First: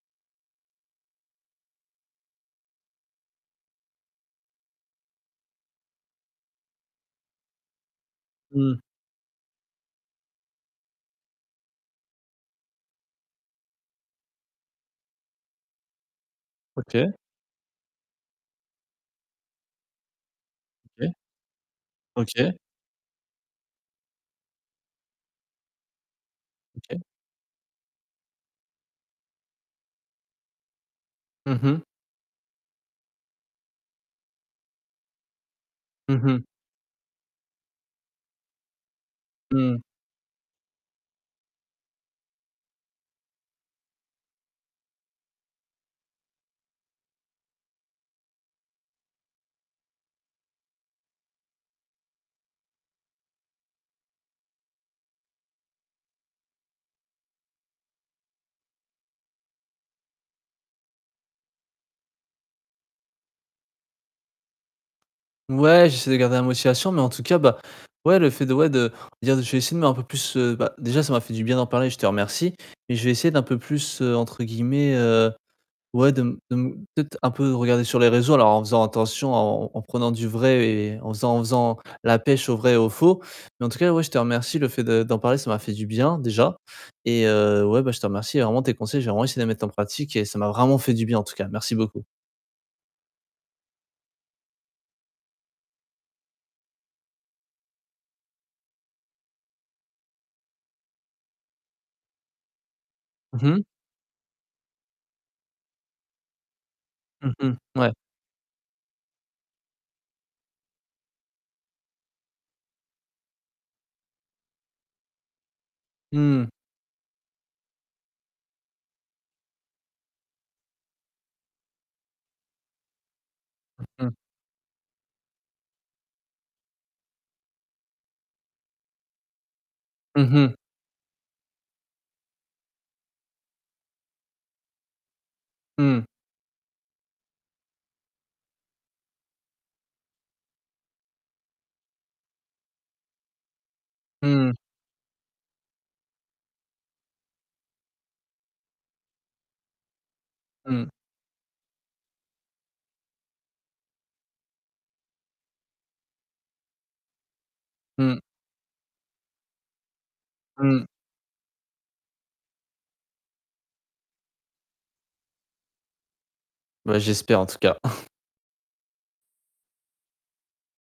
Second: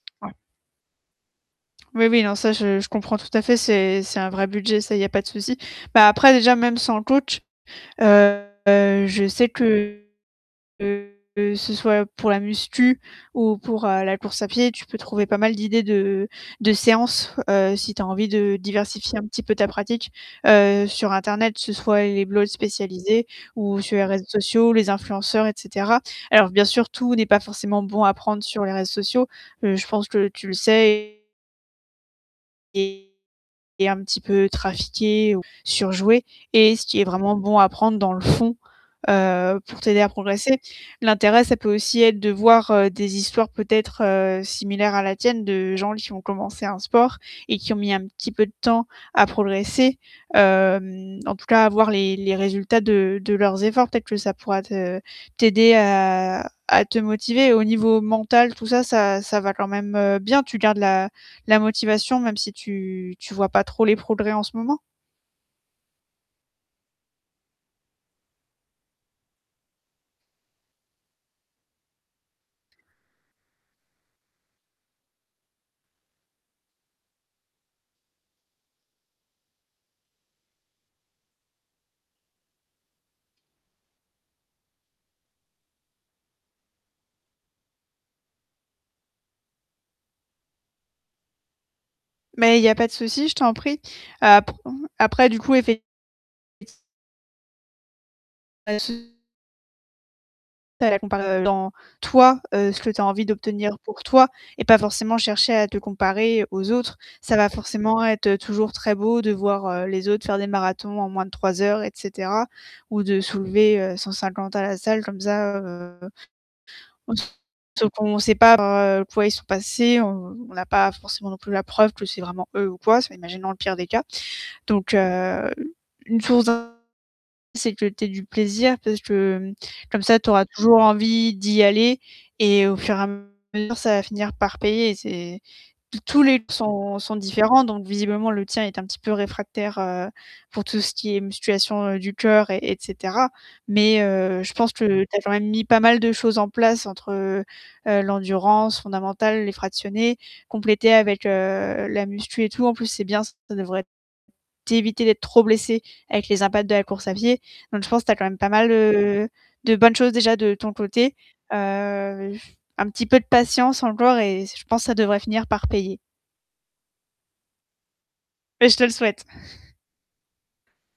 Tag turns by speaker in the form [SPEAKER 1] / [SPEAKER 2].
[SPEAKER 1] Ouais. Oui, oui, non, ça je je comprends tout à fait. C'est c'est un vrai budget, ça, il y a pas de souci. Bah, après déjà même sans le coach, heu,
[SPEAKER 2] Mmh.
[SPEAKER 1] je sais que que que ce soit pour la musculation ou pour, heu, la course à pied, tu peux trouver pas mal d'idées de de
[SPEAKER 2] OK.
[SPEAKER 1] séances, heu, si tu as envie de diversifier un petit peu ta pratique, heu, sur
[SPEAKER 2] OK.
[SPEAKER 1] internet, que ce soit les blogs
[SPEAKER 2] OK.
[SPEAKER 1] spécialisés ou sur les réseaux sociaux, les influenceurs et cetera. Alors bien sûr,
[SPEAKER 2] OK.
[SPEAKER 1] tout n'est pas forcément bon à apprendre sur les réseaux sociaux, heu, je pense que tu le sais et
[SPEAKER 2] Mmh mh.
[SPEAKER 1] et est un petit peu trafiqué ou
[SPEAKER 2] Mmh
[SPEAKER 1] surjoué
[SPEAKER 2] mh.
[SPEAKER 1] et ce qui est vraiment bon à prendre dans le fond, heu, pour
[SPEAKER 2] Mmh.
[SPEAKER 1] t'aider à progresser. L'intérêt, ça peut aussi être de voir, heu, des histoires peut-être, heu, similaires à la tienne de gens qui ont commencé un sport et qui ont mis un petit peu de temps à progresser. Hem, en tout cas, avoir les les résultats de de leurs efforts, peut-être que ça pourra te t'aider à à te motiver au niveau mental, tout ça, ça ça va quand même, heu, bien? Tu gardes la la motivation même si tu tu vois pas trop les progrès en ce moment?
[SPEAKER 2] Ouais, j'essaie de garder la motivation, mais en tout cas, bah, ouais, le fait de ouais, de dire: «Je vais essayer de mettre un peu plus» heu, bah, déjà ça m'a fait du bien d'en parler, je te remercie et je vais essayer d'un peu plus, heu, entre guillemets, heu, ouais de m de m peut-être, un peu «regarder sur les réseaux». Alors en faisant attention, en en en prenant du vrai et en faisant en faisant la pêche au vrai et au faux. Mais en tout cas ouais, je te remercie. Le fait de d'en parler, ça m'a fait du bien déjà et heu, ouais, bah, je te remercie, vraiment tes conseils, je vais vraiment essayer de les mettre en pratique et ça m'a vraiment fait du bien en tout cas, merci beaucoup.
[SPEAKER 1] Mais il y a pas de souci, je t'en prie. Apr après du coup, effect Pas de sou Pas la comparer, heu, dans toi, heu, ce que tu as envie
[SPEAKER 2] Mmh mh.
[SPEAKER 1] d'obtenir pour toi et pas forcément chercher à te comparer aux autres.
[SPEAKER 2] Mmh
[SPEAKER 1] Ça va
[SPEAKER 2] mh, mouais.
[SPEAKER 1] forcément être toujours très beau de voir, heu, les autres faire des marathons en moins de 3 heures et cetera ou de soulever, heu, 150 à la salle comme ça, heu
[SPEAKER 2] Mmh.
[SPEAKER 1] en tout, sauf qu'on sait par quoi ils sont passés, on on n'a pas forcément non plus la preuve que c'est vraiment eux ou quoi. C'est m imaginons le pire des cas.
[SPEAKER 2] Mmh mh.
[SPEAKER 1] Donc heu, une source d'in c'est que tu aies du plaisir parce que, mmh, comme ça tu
[SPEAKER 2] Mmh
[SPEAKER 1] auras
[SPEAKER 2] mh.
[SPEAKER 1] toujours envie d'y aller et au fur et à mesure, ça va finir par payer et c'est tous
[SPEAKER 2] Mmh.
[SPEAKER 1] tous les p sont sont différents donc visiblement le tien est un petit peu réfractaire, heu, pour tout ce qui est musculation du cœur et et cetera. Mais heu,
[SPEAKER 2] Mmh.
[SPEAKER 1] je pense que tu as quand même mis pas mal de choses en place entre, heu, heu, l'endurance fondamentale, les fractionnés,
[SPEAKER 2] Mmh.
[SPEAKER 1] compléter avec, heu, la musculation et tout. En plus c'est bien ça devrait t'éviter d'être trop blessé avec les impacts de la course à pied. Donc je pense que tu as
[SPEAKER 2] Mmh.
[SPEAKER 1] quand même pas mal, heu, de bonnes choses déjà de ton
[SPEAKER 2] Mmh.
[SPEAKER 1] côté. Heu j un petit peu de patience encore et c je pense que ça devrait finir par payer.
[SPEAKER 2] Bah j'espère en tout cas.
[SPEAKER 1] Et je te le souhaite.